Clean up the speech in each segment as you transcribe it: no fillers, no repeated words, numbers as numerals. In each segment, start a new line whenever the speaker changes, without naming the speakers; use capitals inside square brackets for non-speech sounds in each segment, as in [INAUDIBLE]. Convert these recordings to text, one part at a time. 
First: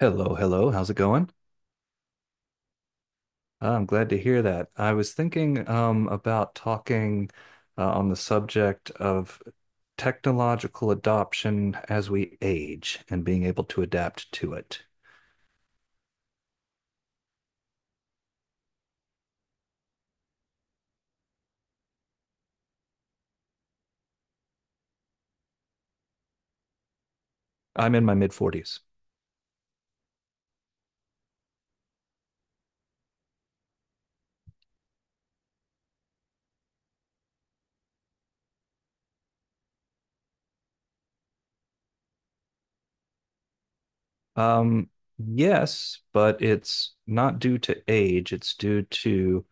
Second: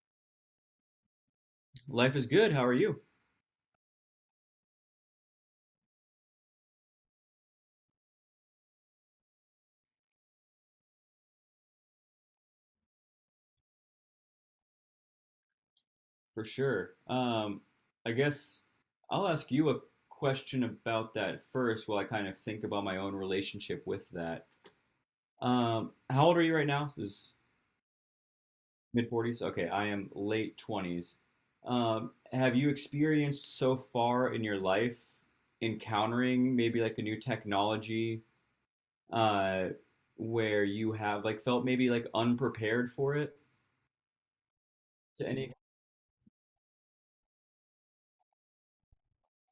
Hello, hello. How's it going?
Life is good. How are you?
I'm glad to hear that. I was thinking about talking on the subject of technological adoption as we age and being able to adapt to it.
For sure. I guess I'll ask you a question about that first while I kind of think about my own relationship with that. How old are you right now? This is
I'm in my mid 40s.
mid 40s? Okay, I am late 20s. Have you experienced so far in your life encountering maybe like a new technology uh, where you have like felt maybe like unprepared for it
Um,
to any?
yes, but it's not due to age, it's due to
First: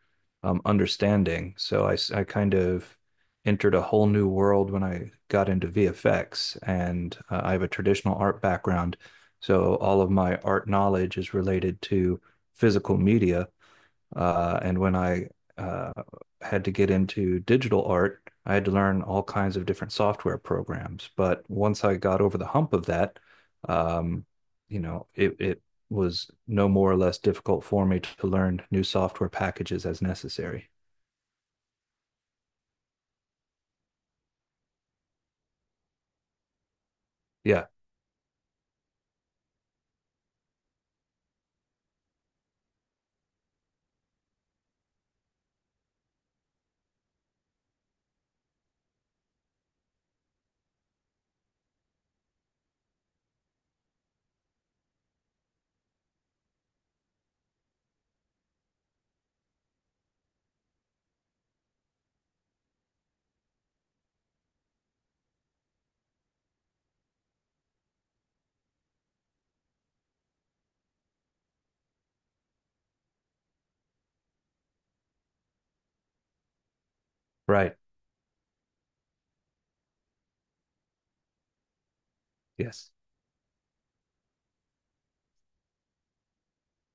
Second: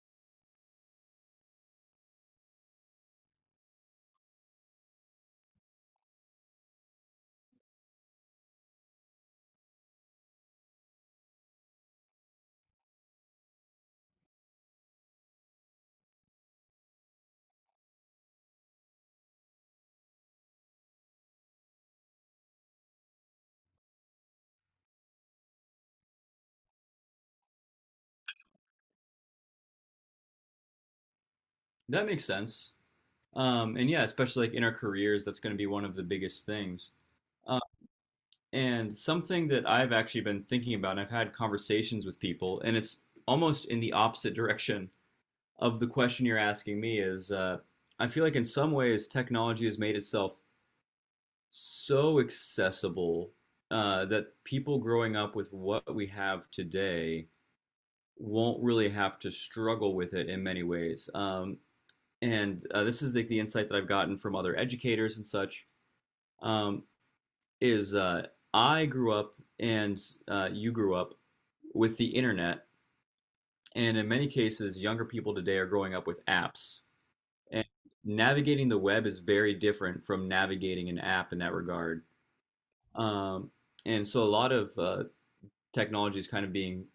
understanding. I kind of entered a whole new world when I got into VFX, and I have a traditional art background. So all of my art knowledge is related to physical media. And when I uh, had to get into digital art, I had to learn all kinds of different software programs. But once I got over the hump of that, um, it was no more or less difficult for me to learn new software packages as necessary.
That makes sense. And yeah, especially like in our careers, that's going to be one of the biggest things. Uh,
Yeah,
and something that I've actually been thinking about, and I've had conversations with people, and it's almost in the opposite direction of the question you're asking me is I feel like in some ways technology has made itself so accessible that people growing up with what we have today won't really have to struggle with it in many ways. And this is like the insight that I've gotten from other educators and such um, is I grew up and you grew up with the internet, and in many cases, younger people today are growing up with apps. And
right.
navigating the web is very different from navigating an app in that regard.
Yes,
Um, and so, a lot of technology is kind of being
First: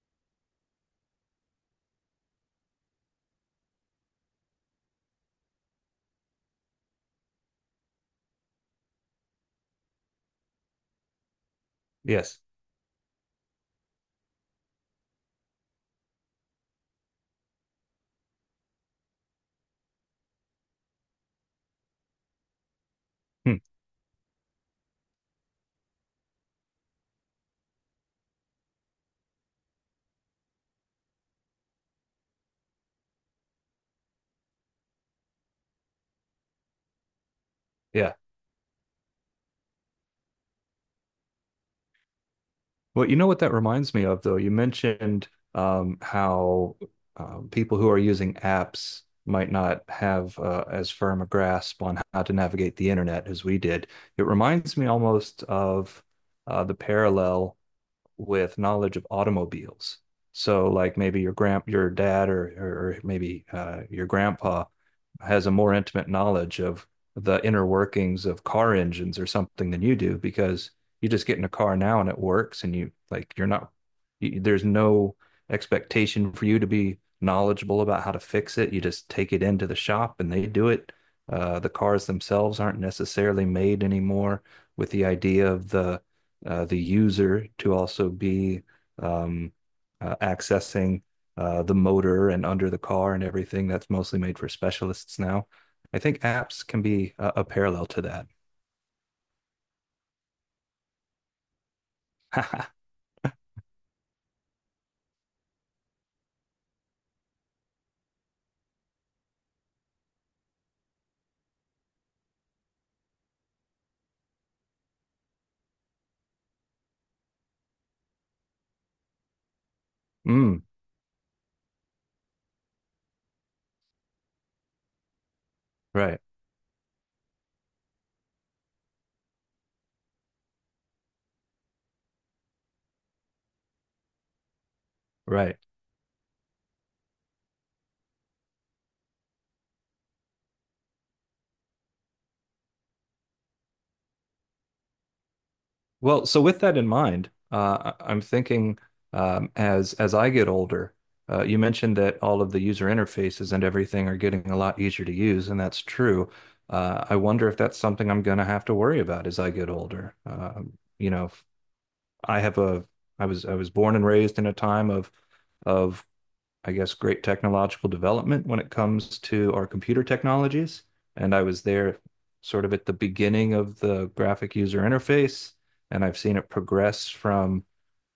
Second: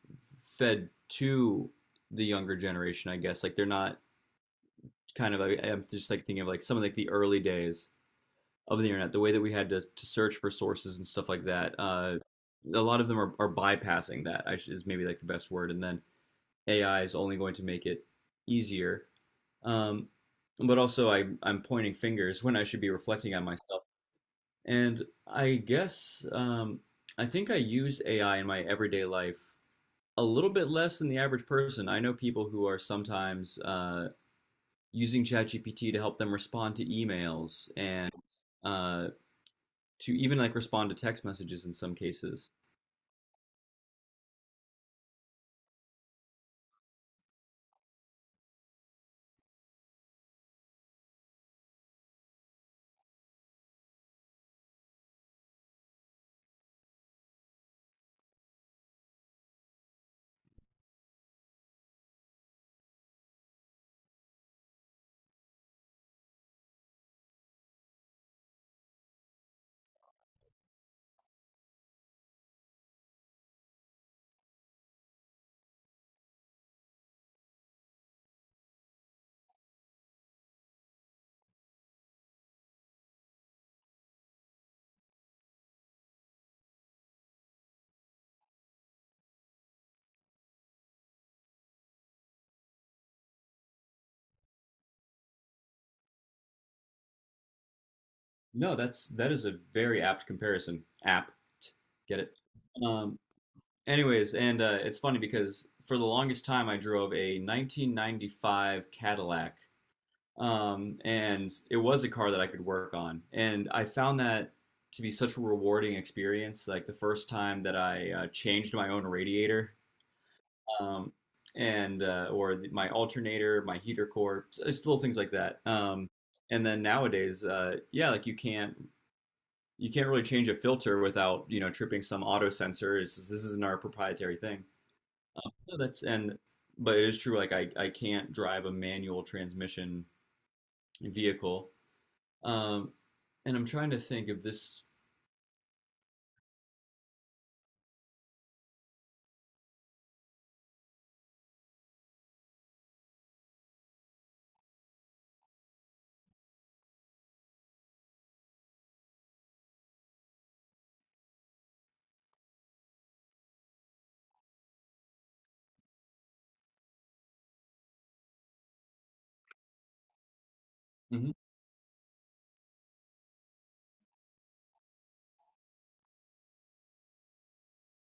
fed to the younger generation, I guess. Like they're not I'm just like thinking of like some of like the early days of the internet, the way that we had to search for sources and stuff like that.
yes.
A lot of them are bypassing that, is maybe like the best word. And then AI is only going to make it easier. Um, but also, I'm pointing fingers when I should be reflecting on
Hmm.
myself. And I guess I think I use AI in my everyday life a little bit less than the average person. I know people who are sometimes using ChatGPT to help them respond to emails and
Yeah.
uh, to even like respond to text messages in some cases.
Well, you know what that reminds me of, though? You mentioned how people who are using apps might not have as firm a grasp on how to navigate the internet as we did. It reminds me almost of the parallel with knowledge of automobiles. So like maybe your grand your dad or maybe your grandpa has a more intimate knowledge of the inner workings of car engines or something than you do because you just get in a car now and it works and you like you're not you, there's no expectation for you to be knowledgeable about how to fix it. You just take it into the shop and they do it. The cars themselves aren't necessarily made anymore with the idea of the user to also be um, accessing the motor and under the car and everything. That's mostly made for specialists now. I think apps can be a parallel to that.
No, that's that is a very apt comparison. Apt, get it?
[LAUGHS]
Um, Anyways, and it's funny because for the longest time I drove a 1995 Cadillac, and it was a car that I could work on, and I found that to be such a rewarding experience. Like the first time that I changed my own radiator
Mm,
um, and or my alternator, my heater core, just little things like that.
right,
And then nowadays, yeah, like you can't really change a filter without you know tripping some auto sensor. It's, this isn't our proprietary thing.
right.
So that's and but it is true. Like I can't drive a manual transmission vehicle. Um, and I'm trying to think of this.
Well, so with that in mind, I'm thinking as I get older, you mentioned that all of the user interfaces and everything are getting a lot easier to use, and that's true. I wonder if that's something I'm going to have to worry about as I get older. You know, I have a I was born and raised in a time of I guess great technological development when it comes to our computer technologies,
Mhm.
and I was there sort of at the beginning of the graphic user interface, and I've seen it progress from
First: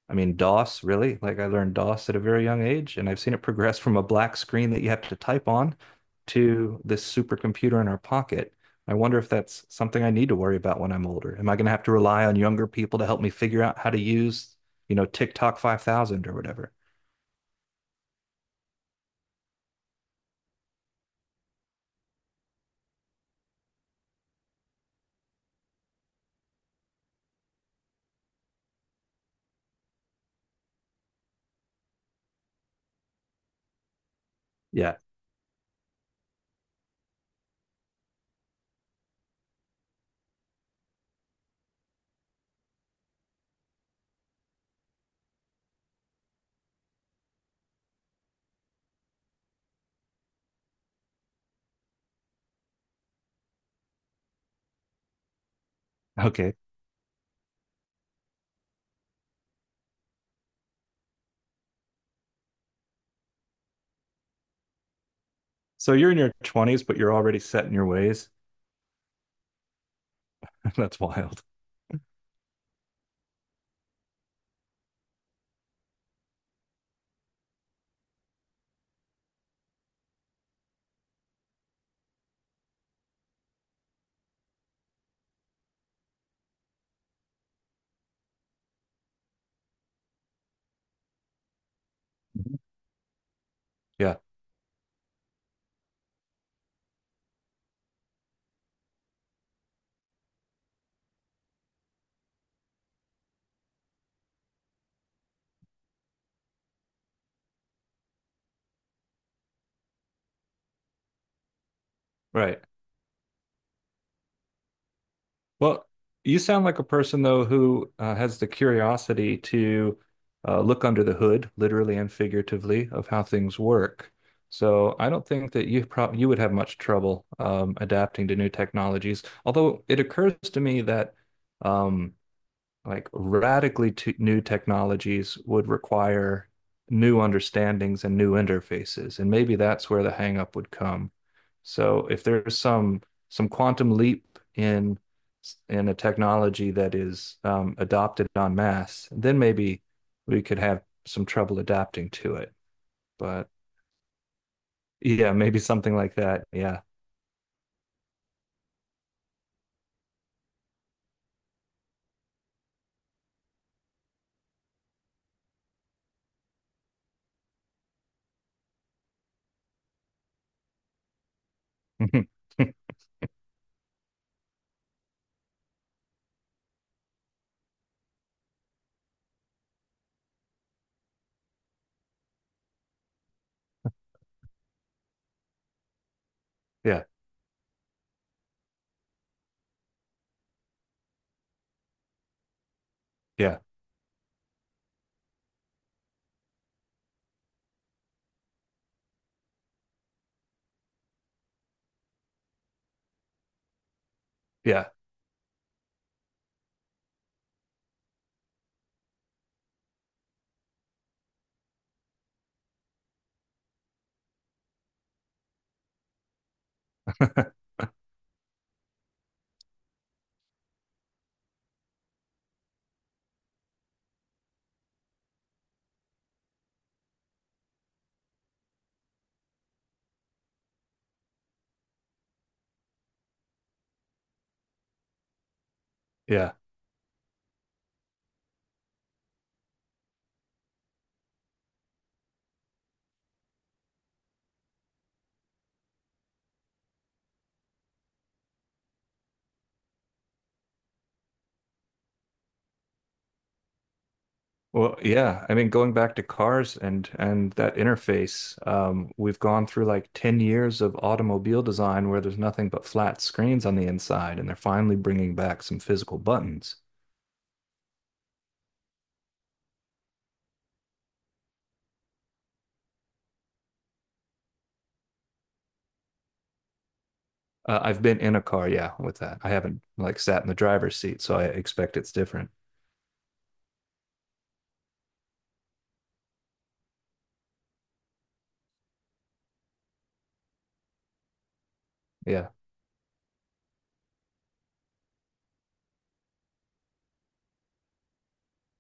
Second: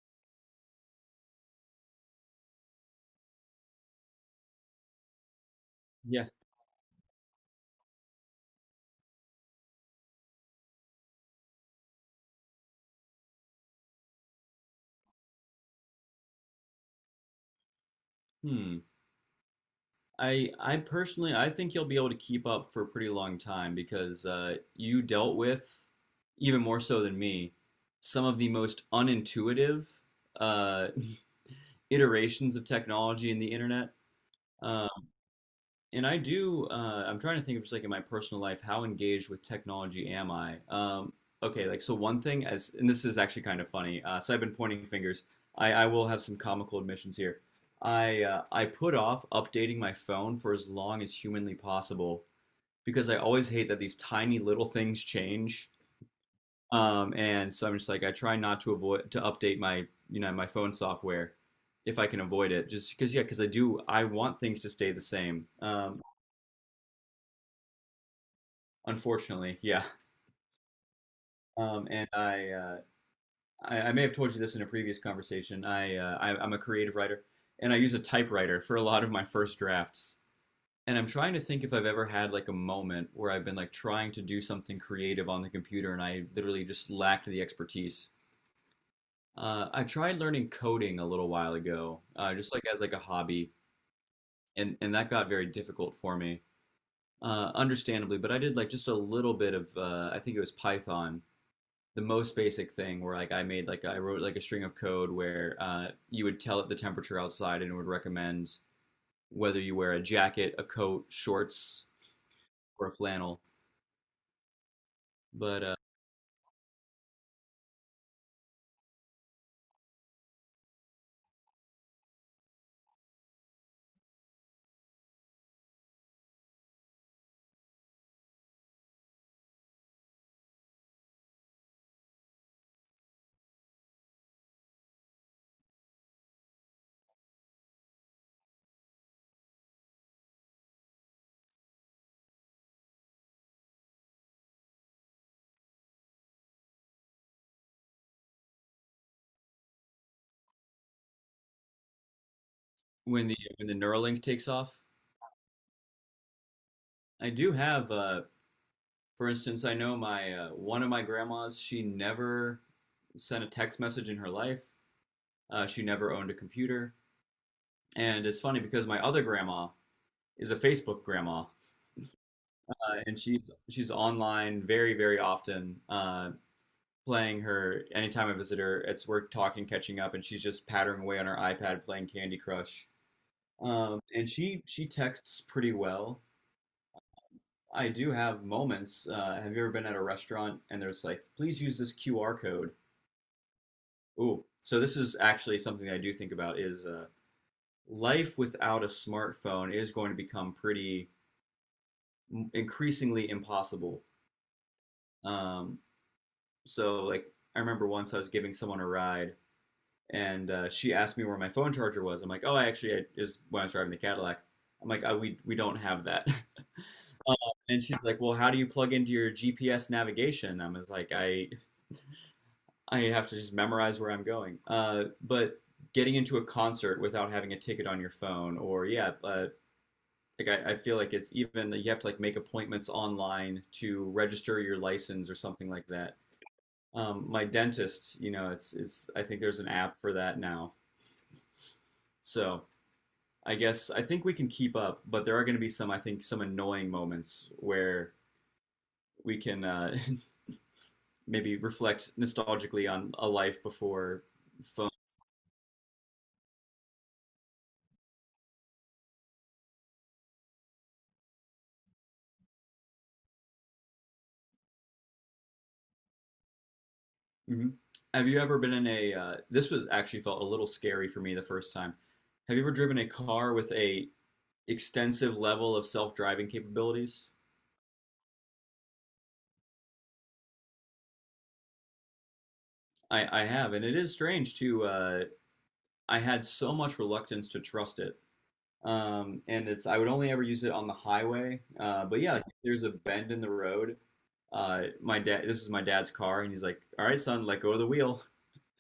I mean, DOS, really? Like I learned DOS at a very young age, and I've seen it progress from a black screen that you have to type on
Yeah.
to this supercomputer in our pocket. I wonder if that's something I need to worry about when I'm older. Am I going to have to rely on younger people to help me figure out how to use, you know, TikTok 5000 or whatever?
Hmm. I personally I think you'll be able to keep up for a pretty long time because you dealt with even more so than me some of the most unintuitive uh, [LAUGHS] iterations of technology in the internet. Um,
Yeah.
and I do, I'm trying to think of just like in my personal life, how engaged with technology am I? Okay, like so one thing as, and this is actually kind of funny. So I've been pointing fingers. I will have some comical admissions here. I put off updating my phone for as long as humanly possible because I always hate that these tiny little things change.
Okay.
And so I'm just like I try not to avoid to update my you know my phone software if I can avoid it just because yeah because I do I want things to stay the same.
So you're in your 20s, but you're already set in your ways.
Unfortunately, yeah.
[LAUGHS] That's wild. Mhm.
And I may have told you this in a previous conversation. I'm a creative writer, and I use a typewriter for a lot of my first drafts. And I'm trying to think if I've ever had like a moment where I've been like trying to do something creative on the computer, and I literally just lacked the expertise. I tried learning coding a little while ago, just like as like a hobby,
Yeah,
and that got very difficult for me, understandably. But I did like just a little bit of, I think it was Python, the most basic thing where like I made like I wrote like a string of code where you would tell it the temperature outside and it would recommend whether you wear a jacket, a coat, shorts,
right.
or a flannel. But
Well, you sound like a person though who has the curiosity to look under the hood, literally and figuratively, of how things work. So I don't think that you prob you would have much trouble adapting to new technologies. Although it occurs to me that um, like radically t new technologies would require new understandings and new interfaces, and maybe that's where the hangup would come. So if there's some quantum leap in a technology that is adopted en masse, then maybe we could have some trouble adapting to it.
when the
But
when the Neuralink takes off,
yeah, maybe something like that. Yeah.
I do have for instance, I know my one of my grandmas. She never sent a text message in her life. She never owned a computer, and it's funny because my other grandma is a Facebook grandma,
[LAUGHS]
and she's online very very often. Playing her anytime I visit her. It's we're talking, catching up, and she's just pattering away on her iPad playing Candy Crush. And she texts pretty well.
Yeah.
I do have moments. Have you ever been at a restaurant and there's like, please use this QR code?
Yeah.
Ooh, so this is actually something I do think about is life without a smartphone is going to become pretty increasingly impossible.
Yeah.
Um, so like I remember once I was giving someone a ride and she asked me where my phone charger was. I'm like, oh, it was when I was driving the Cadillac. I'm like, oh, we don't have that. [LAUGHS] Uh,
[LAUGHS]
and she's like, well, how do you plug into your GPS navigation? I was like, I have to just memorize where I'm going. But getting into a concert without having a ticket on your phone, or yeah, like I feel like it's even you have to like make appointments online to register your license or something like that.
Yeah.
My dentist, you know, it's I think there's an app for that now. So I guess I think we can keep up, but there are going to be some, I think, some annoying moments where we can [LAUGHS] maybe reflect nostalgically on a life before phone.
Well, yeah, I mean, going back to cars and that interface, we've gone through like 10 years of automobile design where there's nothing but flat screens on the inside, and they're finally bringing back some physical buttons.
Mhm. Have you ever been in a? This was actually felt a little scary for me the first time. Have you ever driven a car with a extensive level of self-driving capabilities?
I've been in a car, yeah, with that. I haven't like sat in the driver's seat, so I expect it's different.
I have, and it is strange too. I had so much reluctance to trust it, and it's I would only ever use it on the highway. But yeah, like,
Yeah.
if there's a bend in the road, my dad, this was my dad's car, and he's like, "All right, son, let go of the wheel."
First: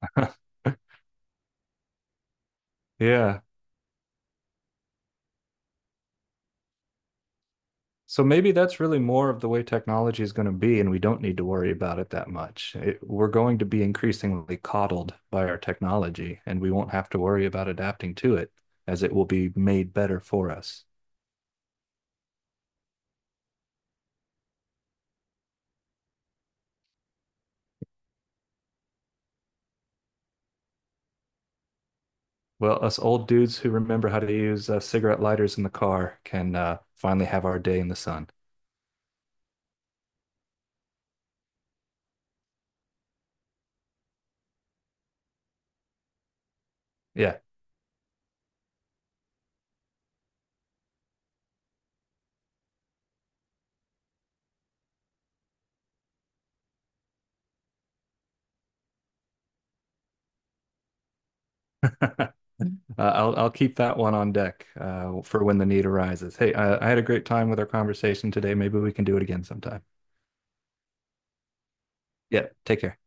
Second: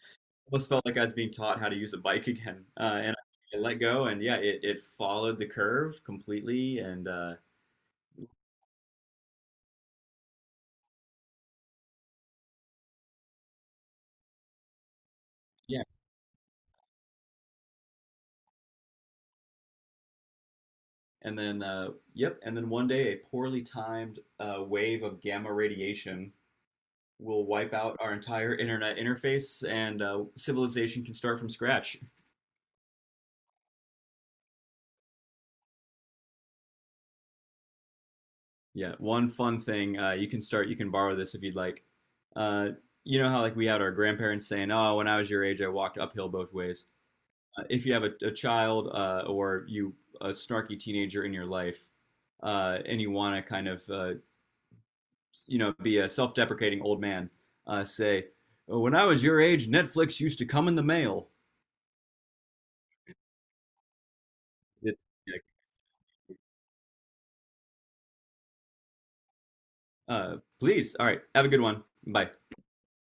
[LAUGHS]
Almost felt like I was being taught how to use a bike [LAUGHS] again, and
Yeah.
I let go, and yeah, it followed the curve completely, and
So maybe that's really more of the way technology is going to be, and we don't need to worry about it that much. It, we're going to be increasingly coddled by our
yeah,
technology, and we won't have to worry about adapting to it, as it will be made better for us.
and then yep, and then one day a poorly timed wave of gamma radiation will wipe out our entire internet interface, and civilization can start from scratch.
Well, us old dudes who remember how to use cigarette lighters in the car can finally have our day in the sun.
Yeah, one fun thing, you can start, you can borrow this if you'd like. Uh, you know how like we had our grandparents saying, "Oh, when I was your age, I walked uphill both ways."
Yeah,
If you have a child or you a snarky teenager in your life, and you want to kind of you know be a self-deprecating old man, say, "Oh, "When I was your age, Netflix used to come in the mail."
[LAUGHS] uh, I'll keep that one on deck
It- like,
for when the need arises. Hey, I had a great time with our conversation today. Maybe we can do it again sometime.
Please, all right, have a good one. Bye.
Yeah, take care.